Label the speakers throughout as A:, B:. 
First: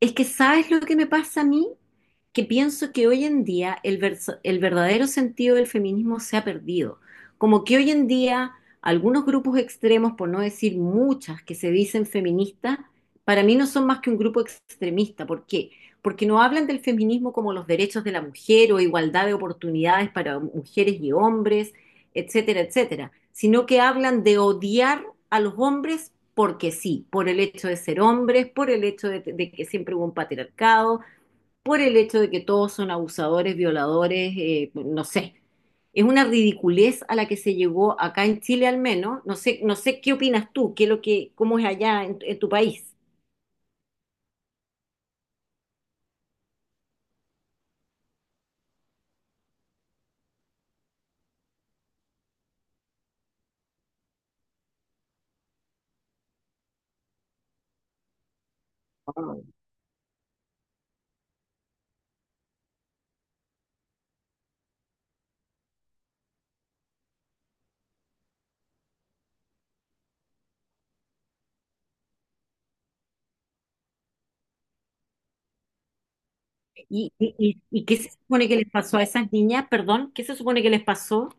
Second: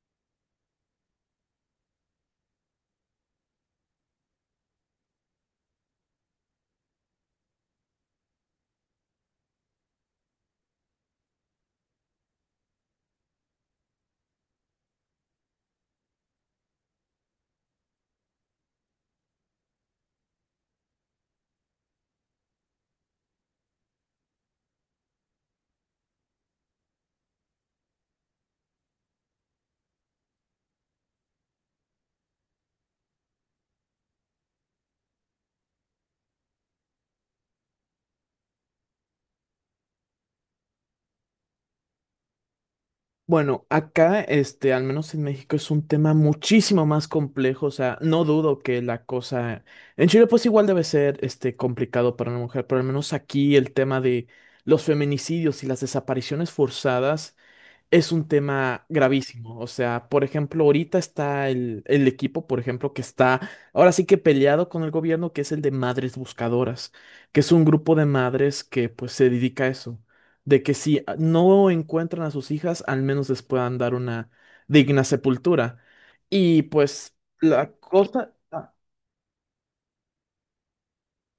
A: Es que, ¿sabes lo que me pasa a mí? Que pienso que hoy en día el verdadero sentido del feminismo se ha perdido. Como que hoy en día algunos grupos extremos, por no decir muchas, que se dicen feministas, para mí no son más que un grupo extremista. ¿Por qué? Porque no hablan del feminismo como los derechos de la mujer o igualdad de oportunidades para mujeres y hombres, etcétera, etcétera, sino que hablan de odiar a los hombres porque sí, por el hecho de ser hombres, por el hecho de que siempre hubo un patriarcado, por el hecho de que todos son abusadores, violadores, no sé. Es una ridiculez a la que se llegó acá en Chile, al menos. No sé, no sé qué opinas tú, qué es lo que, cómo es allá en tu país.
B: Bueno, acá, al menos en México, es un tema muchísimo más complejo. O sea, no dudo que la cosa. En Chile, pues igual debe ser, complicado para una mujer, pero al menos aquí el tema de los feminicidios y las desapariciones forzadas es un tema gravísimo. O sea, por ejemplo, ahorita está el equipo, por ejemplo, que está ahora sí que peleado con el gobierno, que es el de Madres Buscadoras, que es un grupo de madres que pues se dedica a eso, de que si no encuentran a sus hijas, al menos les puedan dar una digna sepultura. Y
A: ¿Y,
B: pues
A: y, y-
B: la
A: y qué se
B: cosa...
A: supone que les pasó a esas niñas? Perdón, ¿qué se supone que les pasó?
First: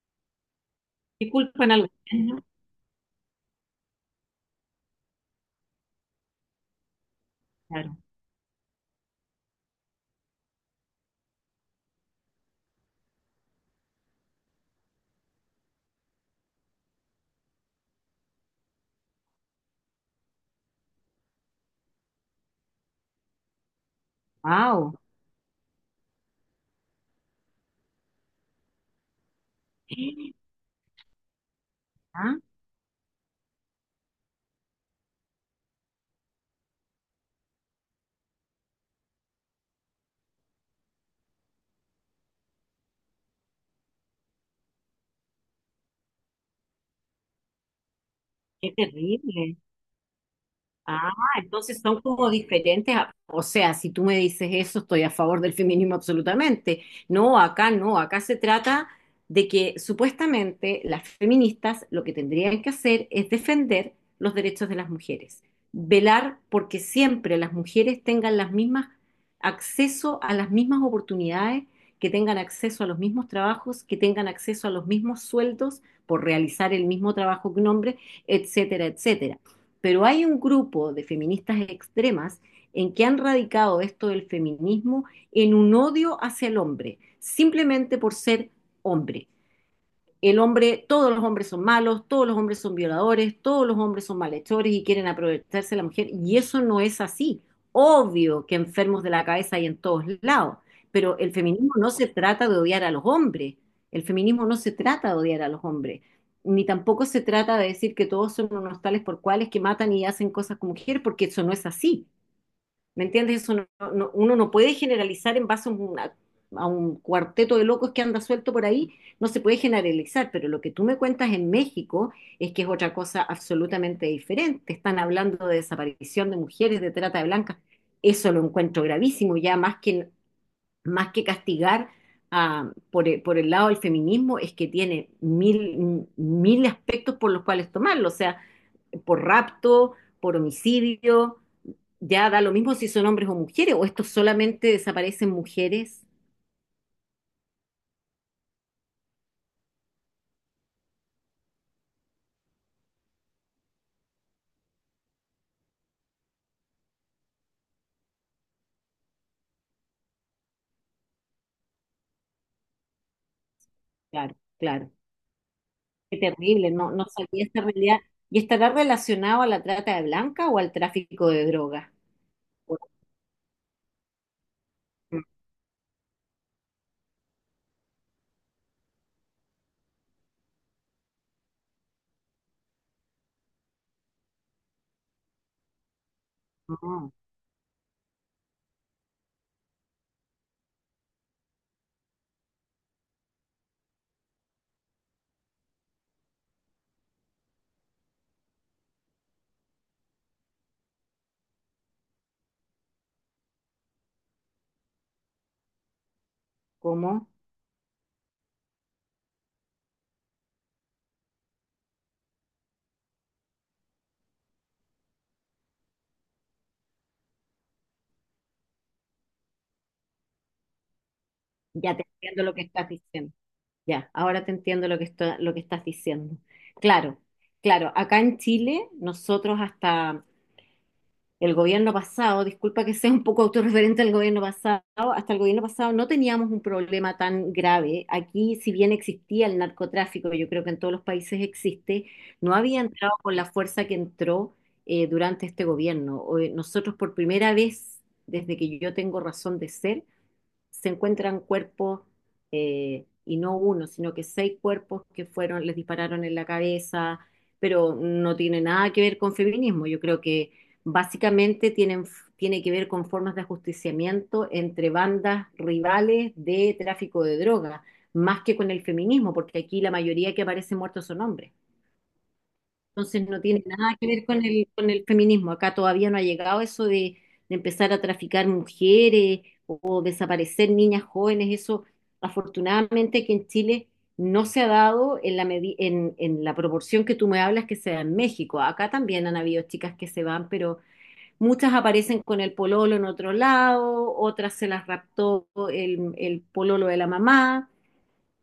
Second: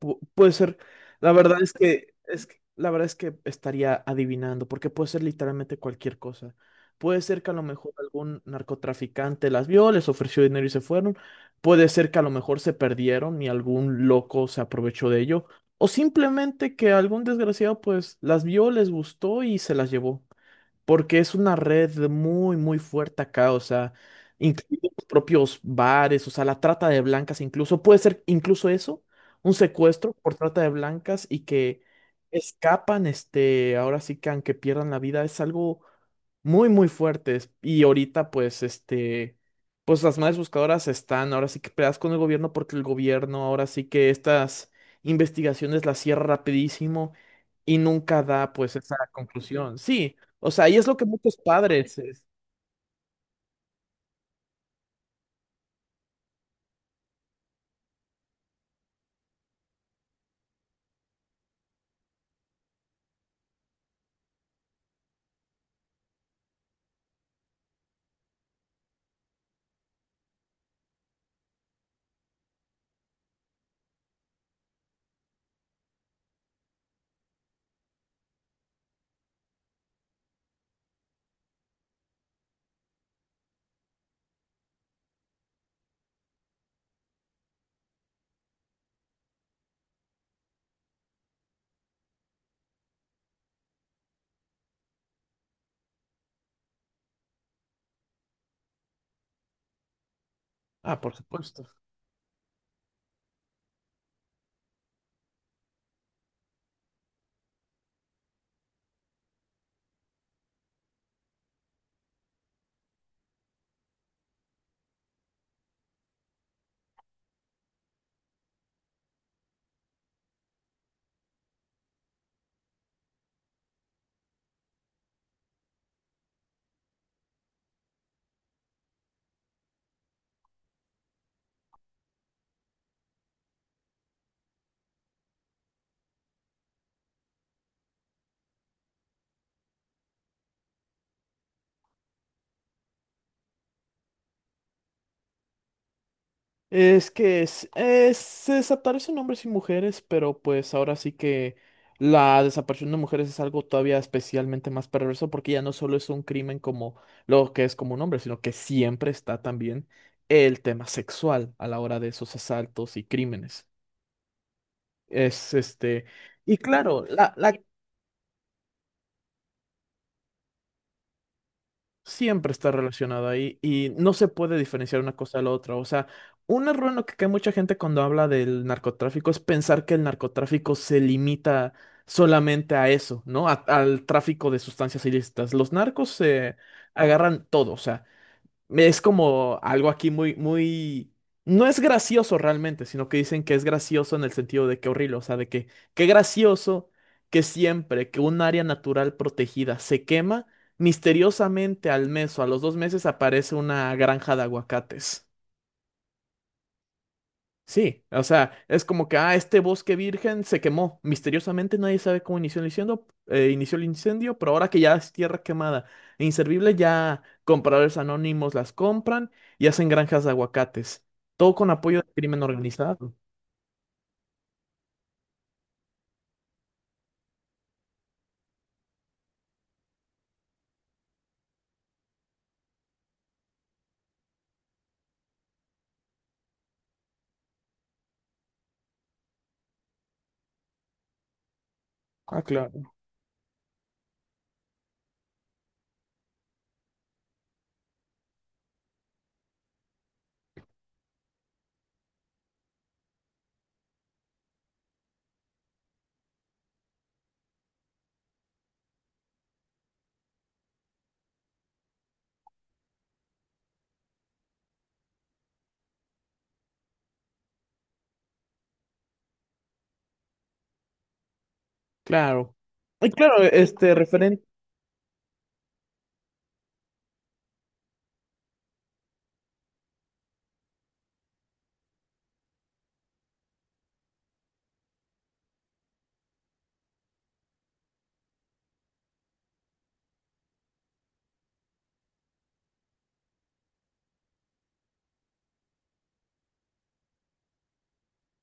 B: Puede ser,
A: ¿Qué
B: la verdad
A: culpa
B: es
A: en algo?
B: que, la verdad es que estaría adivinando, porque puede ser literalmente cualquier cosa. Puede ser que a lo mejor
A: Claro.
B: algún narcotraficante las vio, les ofreció dinero y se fueron. Puede ser que a lo mejor se perdieron y algún loco se aprovechó de ello. O simplemente que algún desgraciado pues las vio, les gustó y se las llevó porque es una red muy, muy fuerte acá, o sea, incluso
A: Wow.
B: los propios bares, o sea, la trata de blancas incluso, puede ser incluso eso, un secuestro por trata de blancas y que
A: Ah,
B: escapan, ahora sí que aunque pierdan la vida, es algo muy, muy fuertes. Y ahorita, pues, pues las madres buscadoras están ahora sí que peleadas con el gobierno porque el gobierno ahora sí que estas investigaciones las cierra rapidísimo y nunca da,
A: qué
B: pues, esa
A: terrible.
B: conclusión. Sí, o sea, y es lo que
A: Ah,
B: muchos
A: entonces
B: padres...
A: son como diferentes. O sea, si tú me dices eso, estoy a favor del feminismo absolutamente. No, acá no, acá se trata de que supuestamente las feministas lo que tendrían que hacer es defender los derechos de las mujeres, velar porque siempre las mujeres tengan las mismas, acceso a las mismas oportunidades, que tengan acceso a los mismos trabajos, que tengan acceso a los mismos sueldos por realizar el mismo trabajo que un hombre, etcétera, etcétera. Pero hay un grupo de feministas extremas en que han radicado esto del feminismo en un odio hacia el hombre, simplemente por ser hombre, el hombre, todos los hombres son malos, todos los hombres son violadores, todos los hombres son malhechores y quieren aprovecharse de la mujer. Y eso no es así. Obvio que enfermos de la cabeza hay en todos lados,
B: Ah, por
A: pero el
B: supuesto.
A: feminismo no se trata de odiar a los hombres. El feminismo no se trata de odiar a los hombres, ni tampoco se trata de decir que todos son unos tales por cuales que matan y hacen cosas con mujeres, porque eso no es así. ¿Me entiendes? Eso uno no puede generalizar en base a un cuarteto de locos que anda suelto por ahí, no se puede generalizar, pero lo que tú me cuentas en México es que es otra cosa absolutamente diferente. Están hablando de desaparición de mujeres, de trata de blancas. Eso lo encuentro gravísimo, ya más que castigar, por el lado del feminismo, es que tiene mil, mil aspectos por los cuales tomarlo, o sea, por rapto, por homicidio, ya da lo mismo si son hombres o mujeres, o esto solamente desaparecen mujeres.
B: Es que es, se desaparecen hombres y mujeres, pero pues ahora sí que la desaparición de mujeres es algo todavía especialmente más perverso porque ya no solo es un crimen como lo que es como un hombre, sino que siempre está también el tema sexual a la hora de esos asaltos y crímenes.
A: Claro, claro.
B: Es
A: Qué
B: y
A: terrible, no,
B: claro,
A: no
B: la,
A: sabía
B: la
A: esta realidad. ¿Y estará relacionado a la trata de blanca o al tráfico de drogas?
B: siempre está relacionado ahí y no se puede diferenciar una cosa de la otra. O sea, un error en lo que cae mucha gente cuando habla del narcotráfico es pensar que el narcotráfico se limita solamente a eso, ¿no? Al tráfico de sustancias ilícitas. Los narcos se
A: No,
B: agarran todo, o sea, es como algo aquí muy, muy... No es gracioso realmente, sino que dicen que es gracioso en el sentido de que horrible, o sea, de que qué gracioso que siempre que un área natural protegida se quema, misteriosamente al mes o a los dos meses aparece una granja de aguacates.
A: ¿cómo?
B: Sí, o sea, es como que, ah, este bosque virgen se quemó. Misteriosamente nadie sabe cómo inició el incendio, pero ahora que ya es tierra quemada e inservible, ya compradores anónimos las compran y hacen granjas de aguacates. Todo con
A: Ya
B: apoyo
A: te
B: del crimen
A: entiendo lo que estás
B: organizado.
A: diciendo. Ya, ahora te entiendo lo que estás diciendo. Claro, claro. Acá en Chile, nosotros hasta El gobierno pasado, disculpa que sea un poco autorreferente al gobierno pasado, hasta el gobierno pasado no teníamos un problema tan grave. Aquí, si bien existía el narcotráfico, yo creo que en todos los países existe,
B: Ah,
A: no había
B: claro,
A: entrado con la fuerza que entró durante este gobierno. Hoy nosotros por primera vez, desde que yo tengo razón de ser, se encuentran cuerpos, y no uno, sino que seis cuerpos que fueron, les dispararon en la cabeza, pero no tiene nada que ver con feminismo. Yo creo que básicamente tiene que ver con formas de ajusticiamiento entre bandas rivales de tráfico de drogas, más que con el feminismo, porque aquí la mayoría que aparece muertos son hombres.
B: claro. Y
A: Entonces no
B: claro,
A: tiene
B: este
A: nada que ver
B: referente.
A: con el feminismo. Acá todavía no ha llegado eso de empezar a traficar mujeres o desaparecer niñas jóvenes. Eso, afortunadamente, que en Chile no se ha dado en la proporción que tú me hablas que se da en México. Acá también han habido chicas que se van, pero muchas aparecen con el pololo en otro lado, otras se las raptó el pololo de la mamá.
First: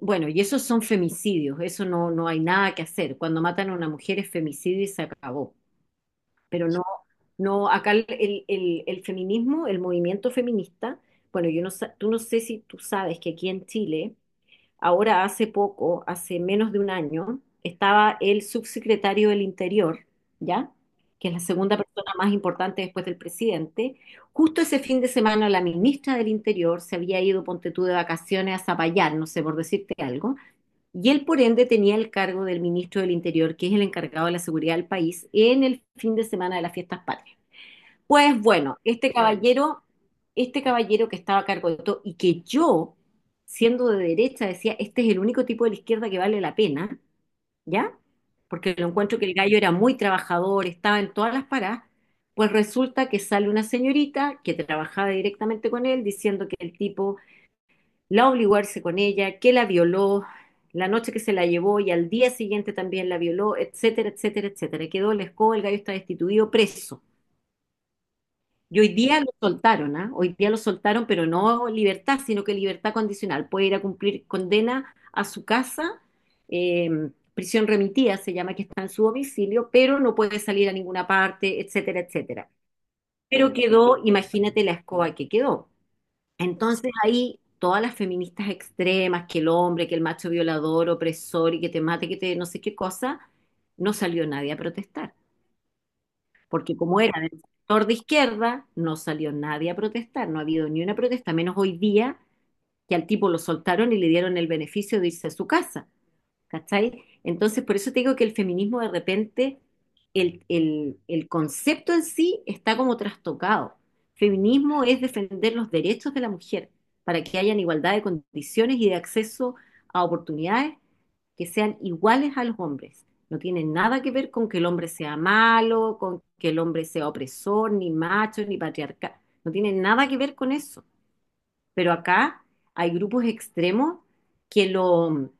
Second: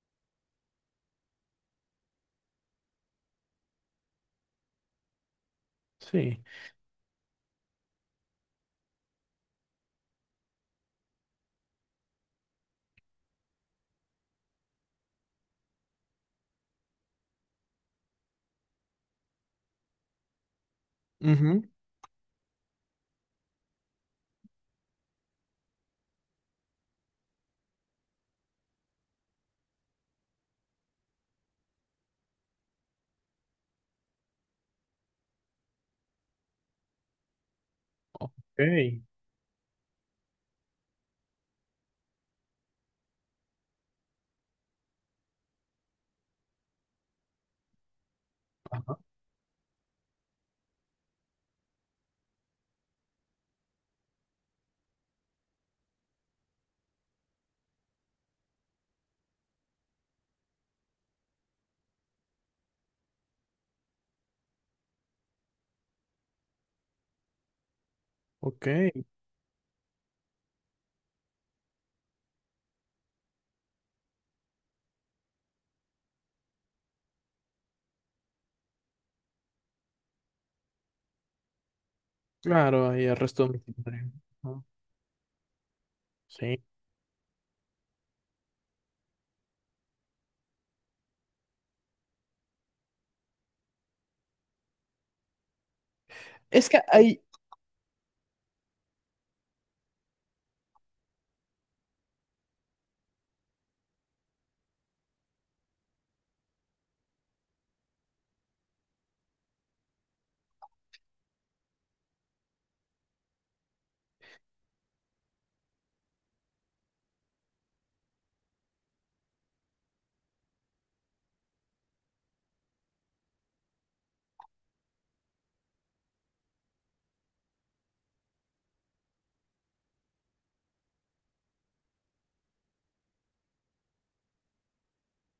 A: Bueno, y esos son femicidios, eso no, no hay nada que hacer. Cuando matan a una mujer es femicidio y se acabó.
B: Sí.
A: Pero no, no, acá el feminismo, el movimiento feminista, bueno, yo no, sa- tú no sé si tú sabes que aquí en Chile, ahora hace poco, hace menos de un año, estaba el subsecretario del Interior, ¿ya? Que es la
B: Ujú.
A: segunda persona más importante después del presidente. Justo ese fin de semana la ministra del Interior se había ido, ponte tú, de vacaciones a Zapallar, no sé, por decirte algo, y él, por ende, tenía el cargo del ministro del Interior, que es el encargado de la seguridad del país, en el fin de semana de las fiestas patrias.
B: Ok.
A: Pues bueno, este caballero que estaba a cargo de todo y que yo, siendo de derecha, decía, este es el único tipo de la izquierda que vale la pena, ¿ya? Porque lo
B: Ajá.
A: encuentro que el gallo era muy trabajador, estaba en todas las paradas. Pues resulta que sale una señorita que trabajaba directamente con él diciendo que el tipo la obligó a irse con ella, que la violó, la noche que se la llevó y al día siguiente también la violó, etcétera, etcétera, etcétera. Quedó el escoba, el gallo está destituido, preso.
B: Ok,
A: Y hoy día lo soltaron, ¿ah? Hoy día lo soltaron, pero no libertad, sino que libertad condicional. Puede ir a cumplir condena a su casa, eh, prisión remitida se llama, que está en su domicilio, pero no puede salir a ninguna parte, etcétera, etcétera.
B: claro, hay arresto
A: Pero quedó,
B: domiciliario. Ajá,
A: imagínate la escoba que quedó.
B: sí.
A: Entonces ahí todas las feministas extremas, que el hombre, que el macho violador, opresor y que te mate, que te no sé qué cosa, no salió nadie a protestar.
B: Es
A: Porque
B: que
A: como era
B: hay.
A: del sector de izquierda, no salió nadie a protestar, no ha habido ni una protesta, menos hoy día que al tipo lo soltaron y le dieron el beneficio de irse a su casa. ¿Cachai? Entonces, por eso te digo que el feminismo de repente, el concepto en sí está como trastocado. Feminismo es defender los derechos de la mujer para que hayan igualdad de condiciones y de acceso a oportunidades que sean iguales a los hombres. No tiene nada que ver con que el hombre sea malo, con que el hombre sea opresor, ni macho, ni patriarcal. No tiene nada que ver con eso. Pero acá hay grupos extremos que lo,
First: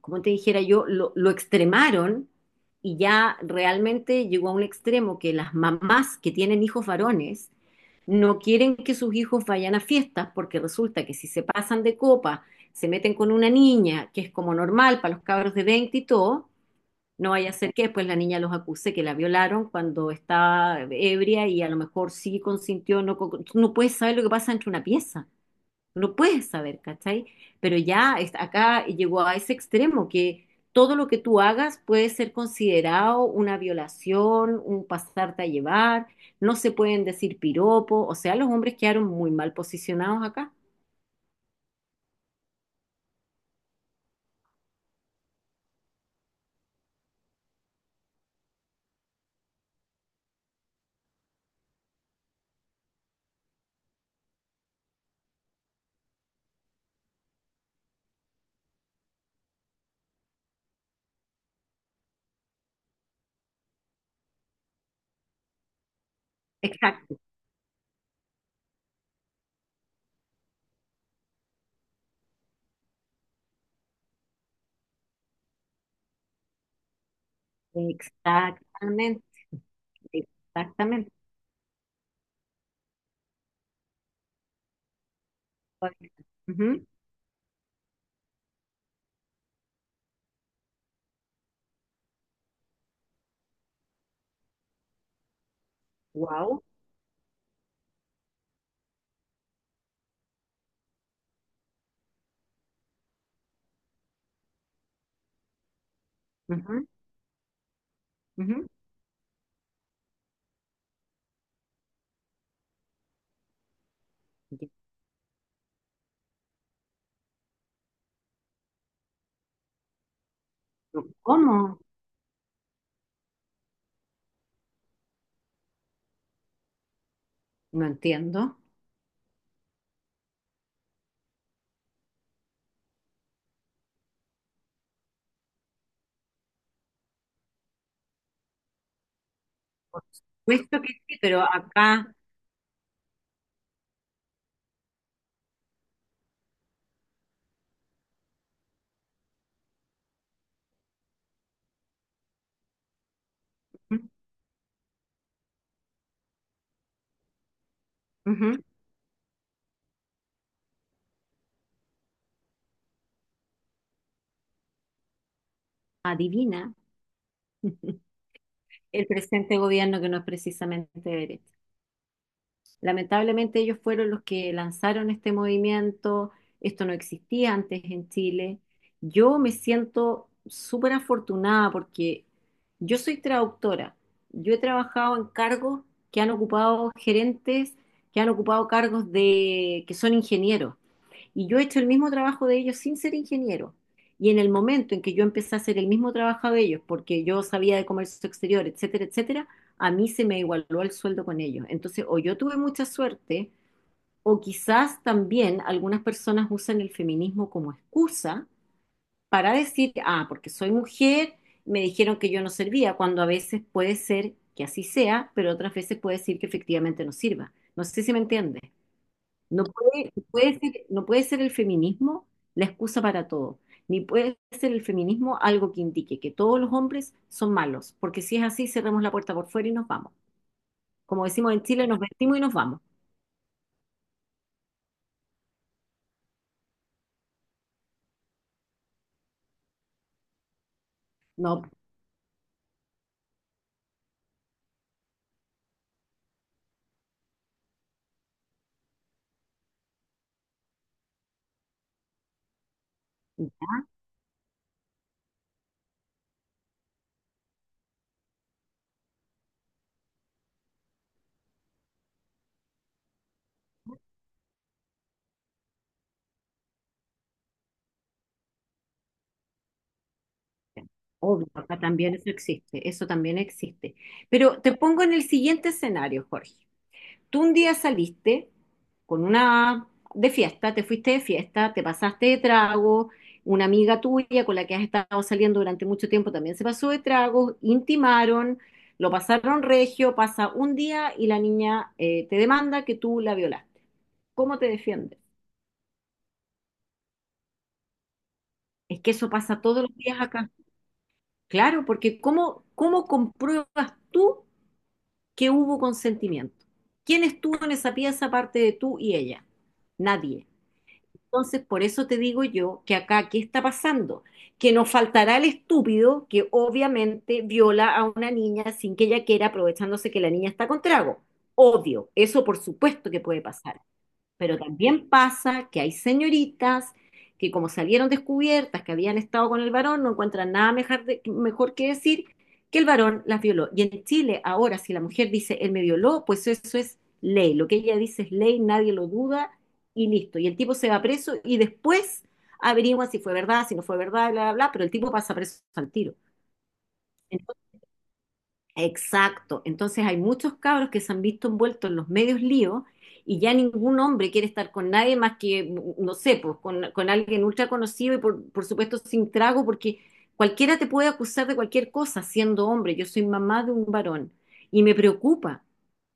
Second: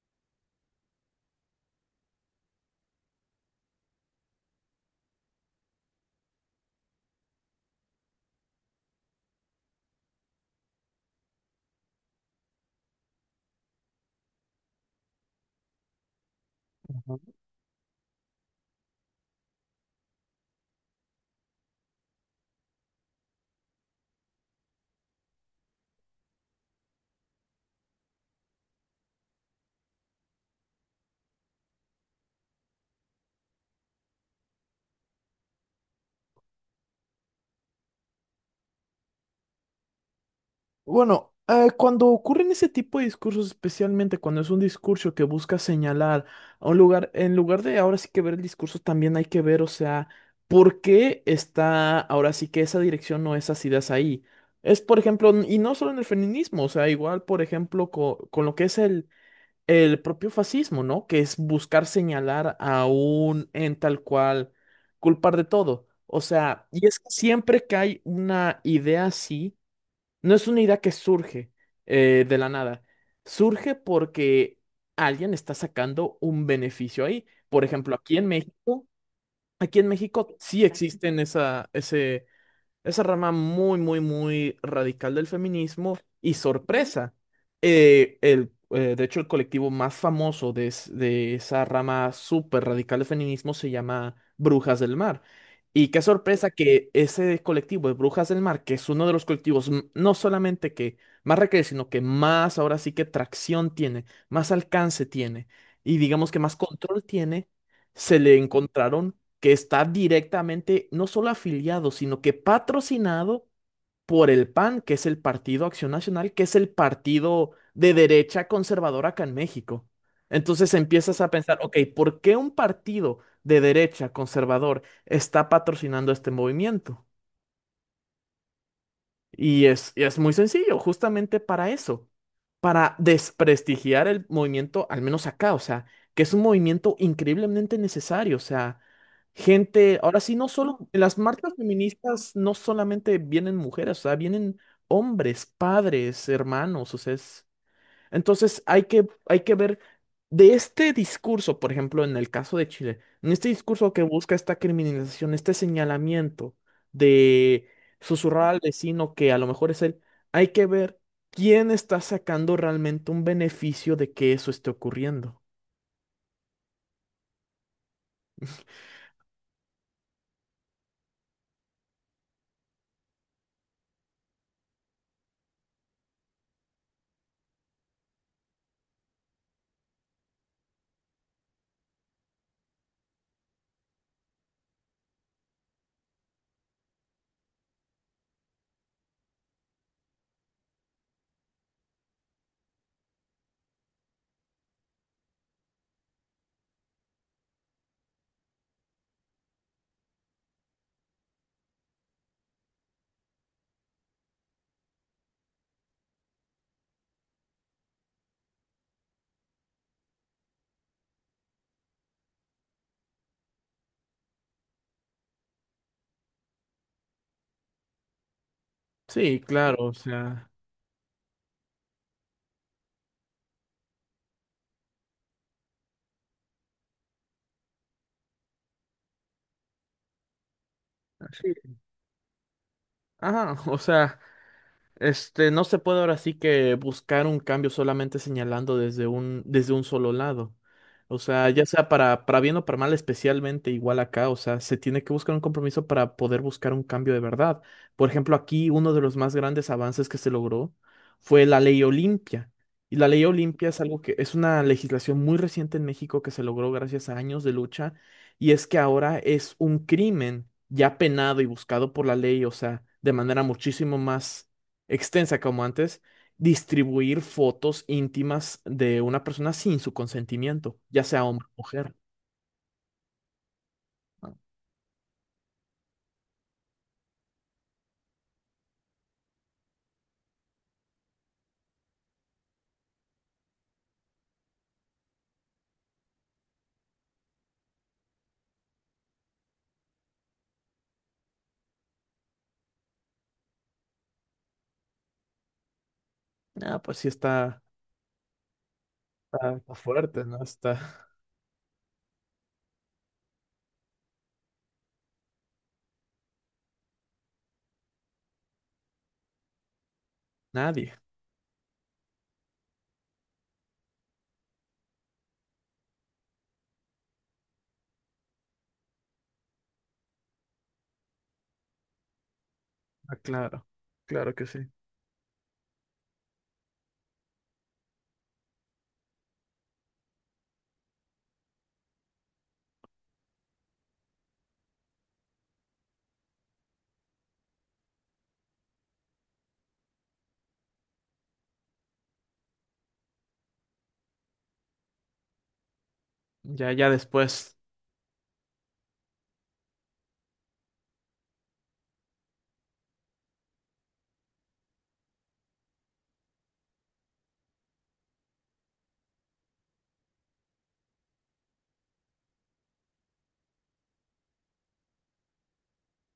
A: como te dijera yo, lo extremaron y ya realmente llegó a un extremo que las mamás que tienen hijos varones no quieren que sus hijos vayan a fiestas porque resulta que si se pasan de copa, se meten con una niña, que es como normal para los cabros de 20 y todo, no vaya a ser que después la niña los acuse que la violaron cuando estaba ebria y a lo mejor sí consintió, no, tú no puedes saber lo que pasa entre una pieza. No puedes saber, ¿cachai? Pero ya acá llegó a ese extremo que todo lo que tú hagas puede ser considerado una violación, un pasarte a llevar, no se pueden decir piropo, o sea, los hombres quedaron muy mal posicionados acá.
B: Bueno, cuando ocurren ese tipo de discursos, especialmente cuando es un discurso que busca señalar a un lugar, en lugar de ahora sí que ver el discurso, también hay que ver, o sea, por qué está ahora sí que esa dirección o esas ideas ahí. Es, por ejemplo, y no solo en el feminismo, o sea, igual, por ejemplo, con lo que es el propio fascismo, ¿no? Que es buscar señalar a un en tal cual, culpar de todo. O sea, y es que
A: Exacto,
B: siempre que hay una idea así, no es una idea que surge de la nada. Surge porque alguien está sacando un beneficio ahí. Por ejemplo,
A: exactamente,
B: aquí en México sí
A: exactamente.
B: existen esa rama muy, muy, muy radical del feminismo y sorpresa. De hecho, el colectivo más famoso de, de esa rama súper radical del feminismo se llama Brujas del Mar. Y qué sorpresa
A: Wow.
B: que ese colectivo de Brujas del Mar, que es uno de los colectivos no solamente que más requiere, sino que más ahora sí que tracción tiene, más alcance tiene y digamos que más control tiene, se le encontraron que está directamente no solo afiliado, sino que patrocinado por el PAN, que es el Partido Acción Nacional, que es el partido de derecha conservadora acá en México. Entonces empiezas a pensar,
A: ¿Cómo?
B: ok, ¿por qué un partido de derecha conservador está patrocinando este movimiento?
A: No entiendo.
B: Y es muy sencillo, justamente para eso, para desprestigiar el movimiento, al menos acá, o sea, que es un movimiento increíblemente necesario, o sea, gente,
A: Por
B: ahora sí, no
A: supuesto
B: solo,
A: que
B: en las
A: sí, pero
B: marchas
A: acá,
B: feministas no solamente vienen mujeres, o sea, vienen hombres, padres, hermanos, o sea, es... Entonces hay que ver de este discurso, por ejemplo, en el caso de Chile, en este discurso que busca esta criminalización, este señalamiento de susurrar al
A: ujú,
B: vecino que a lo mejor es él, hay que ver quién está sacando realmente un beneficio de que eso esté ocurriendo.
A: adivina. El presente gobierno, que no es precisamente de derecha. Lamentablemente ellos fueron los que lanzaron este movimiento, esto no existía antes en Chile. Yo me siento súper afortunada porque yo soy traductora, yo he trabajado en cargos que han ocupado gerentes, que han ocupado cargos de que son ingenieros. Y yo he hecho el mismo trabajo de ellos sin ser ingeniero. Y en el momento en que yo empecé a hacer el mismo trabajo de ellos, porque yo sabía de comercio exterior, etcétera, etcétera, a mí se me igualó el sueldo con ellos. Entonces, o yo tuve mucha suerte, o quizás también algunas personas usan el feminismo como excusa para decir, ah, porque soy mujer, me dijeron que yo no servía, cuando a veces puede ser que así sea, pero otras veces puede decir que efectivamente no sirva. No sé si me entiendes.
B: Sí,
A: No
B: claro, o
A: puede, no
B: sea,
A: puede ser, no puede ser el feminismo la excusa para todo, ni puede ser el feminismo algo que indique que todos los hombres son malos, porque si es así, cerramos la puerta por fuera y nos vamos. Como decimos
B: sí.
A: en Chile, nos vestimos y nos vamos.
B: Ajá, o sea. No se puede ahora sí que buscar un cambio solamente señalando desde un solo lado. O sea,
A: No,
B: ya sea para bien o para mal, especialmente igual acá, o sea, se tiene que buscar un compromiso para poder buscar un cambio de verdad. Por ejemplo, aquí uno de los más grandes avances que se logró fue la Ley Olimpia. Y la Ley Olimpia es algo que es una legislación muy reciente en México que se logró gracias a años de lucha y es que ahora es un crimen ya penado y buscado por la ley, o sea, de manera muchísimo más extensa como antes, distribuir fotos íntimas de una persona sin su consentimiento, ya sea hombre
A: obvio,
B: o
A: acá
B: mujer.
A: también eso existe, eso también existe. Pero te pongo en el siguiente escenario, Jorge. Tú un día saliste con una de fiesta, te fuiste de fiesta, te pasaste de trago, una amiga tuya con la que has estado saliendo durante mucho tiempo también se pasó de trago, intimaron, lo pasaron regio, pasa un día y la niña te demanda que tú la violaste. ¿Cómo te defiendes?
B: Ah, pues sí está,
A: Es que eso pasa
B: está
A: todos los días
B: fuerte, ¿no?
A: acá.
B: Está
A: Claro, ¿porque cómo, cómo compruebas tú que hubo consentimiento? ¿Quién estuvo en esa pieza aparte de tú y ella? Nadie.
B: nadie.
A: Entonces, por eso te digo yo que acá, ¿qué está pasando? Que nos faltará el estúpido que obviamente viola a una niña sin que ella quiera, aprovechándose que la niña está con trago. Obvio, eso por supuesto
B: Ah,
A: que puede
B: claro,
A: pasar.
B: claro que
A: Pero
B: sí.
A: también pasa que hay señoritas que como salieron descubiertas que habían estado con el varón, no encuentran nada mejor, mejor que decir que el varón las violó. Y en Chile ahora si la mujer dice, él me violó, pues eso es ley. Lo que ella dice es ley, nadie lo duda y listo. Y el tipo se va preso y después averigua si fue verdad, si no fue verdad, bla, bla, bla, pero el tipo pasa preso al tiro.
B: Ya, ya después.
A: Exacto. Entonces hay muchos cabros que se han visto envueltos en los medios líos y ya ningún hombre quiere estar con nadie más que, no sé, pues con alguien ultra conocido y por supuesto sin trago, porque cualquiera te puede acusar de cualquier cosa siendo hombre. Yo soy mamá de un varón y me preocupa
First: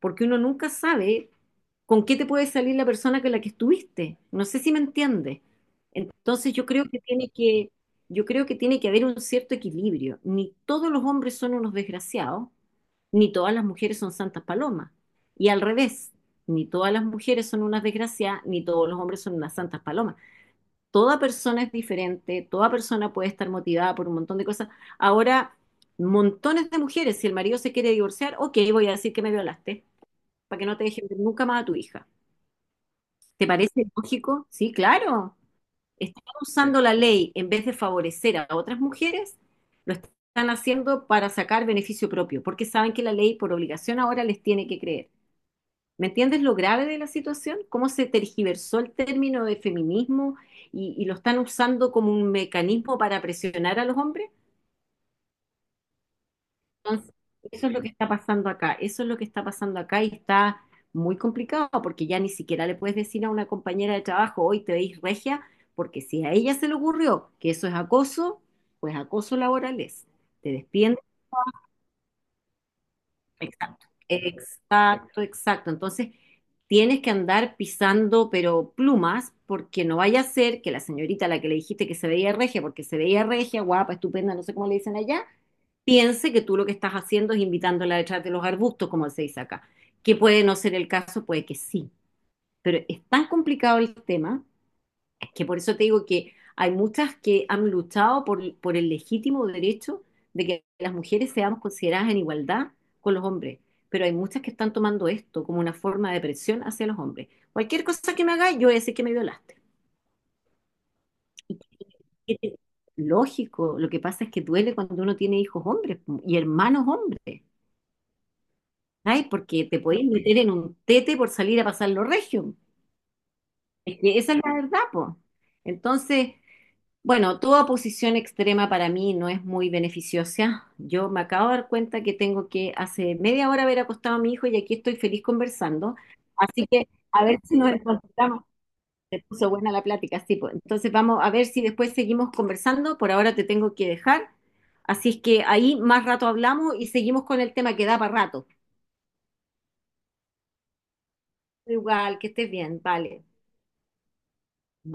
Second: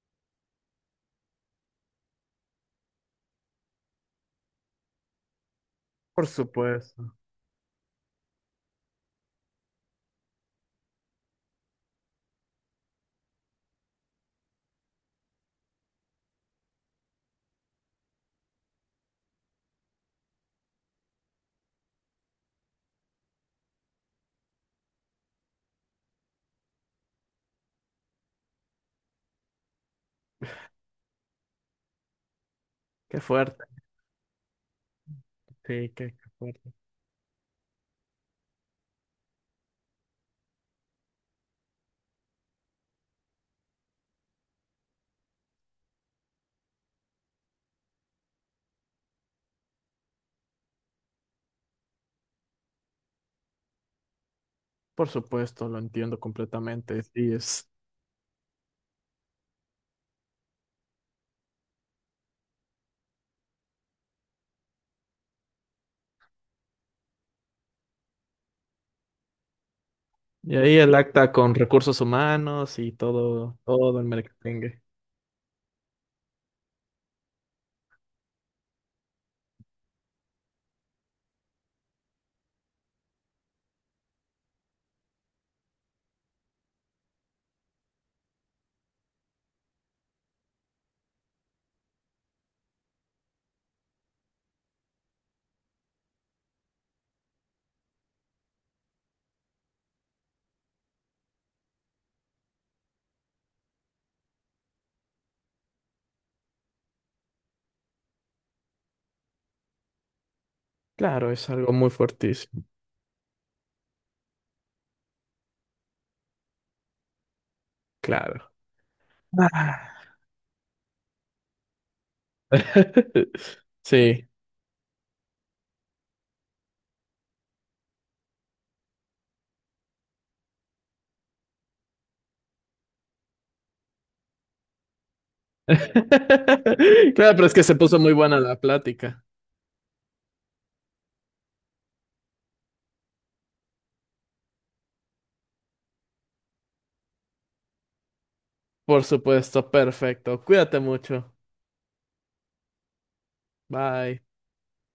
A: porque uno nunca sabe con qué te puede salir la persona con la que estuviste. No sé si me entiendes.
B: Por
A: Entonces yo creo que
B: supuesto.
A: tiene que, yo creo que tiene que haber un cierto equilibrio. Ni todos los hombres son unos desgraciados, ni todas las mujeres son santas palomas. Y al revés, ni todas las mujeres son unas desgraciadas, ni todos los hombres son unas santas palomas. Toda persona es diferente, toda persona puede estar motivada por un montón de cosas. Ahora, montones de mujeres, si el marido se quiere divorciar, ok, voy a decir que me violaste, para que no te dejen ver nunca más a tu hija.
B: Qué
A: ¿Te
B: fuerte.
A: parece lógico? Sí, claro.
B: Sí, qué,
A: Están
B: qué fuerte.
A: usando la ley en vez de favorecer a otras mujeres, lo están haciendo para sacar beneficio propio, porque saben que la ley por obligación ahora les tiene que creer. ¿Me entiendes lo grave de la situación? ¿Cómo se tergiversó el término de feminismo y lo están usando como un mecanismo para presionar a los hombres?
B: Por supuesto, lo entiendo completamente.
A: Entonces,
B: Sí,
A: eso
B: es.
A: es lo que está pasando acá, eso es lo que está pasando acá y está muy complicado porque ya ni siquiera le puedes decir a una compañera de trabajo, hoy te veis regia, porque si a ella se le ocurrió que eso es acoso, pues acoso laboral es. Te
B: Y ahí el
A: despiden.
B: acta con recursos humanos y todo,
A: Exacto,
B: todo el merengue.
A: exacto, exacto. Entonces, tienes que andar pisando, pero plumas, porque no vaya a ser que la señorita a la que le dijiste que se veía regia, porque se veía regia, guapa, estupenda, no sé cómo le dicen allá, piense que tú lo que estás haciendo es invitándola detrás de los arbustos, como se dice acá. Que puede no ser el caso, puede que sí. Pero es tan complicado el tema es que por eso te digo que hay muchas que han luchado por el legítimo derecho de que las mujeres seamos consideradas en igualdad con los hombres. Pero hay muchas que están tomando esto como una forma de presión hacia los hombres. Cualquier cosa que me hagas yo voy a decir que me violaste.
B: Claro, es algo muy fuertísimo.
A: Lógico, lo que pasa es que duele cuando uno tiene hijos hombres y hermanos hombres.
B: Claro.
A: Ay, porque te podéis meter en un tete por salir a pasar los regios. Es que
B: Sí.
A: esa es la verdad, po. Entonces, bueno, toda posición extrema para mí no es muy beneficiosa. Yo me acabo de dar cuenta que tengo que hace 1/2 hora haber acostado a mi hijo y aquí estoy feliz conversando. Así que a
B: Claro,
A: ver
B: pero es
A: si
B: que
A: nos
B: se puso muy buena
A: encontramos.
B: la
A: Se
B: plática.
A: puso buena la plática, sí, po. Entonces vamos a ver si después seguimos conversando. Por ahora te tengo que dejar. Así es que ahí más rato hablamos y seguimos con el tema que da para rato.
B: Por supuesto, perfecto. Cuídate mucho.
A: Igual, que estés bien, vale.
B: Bye.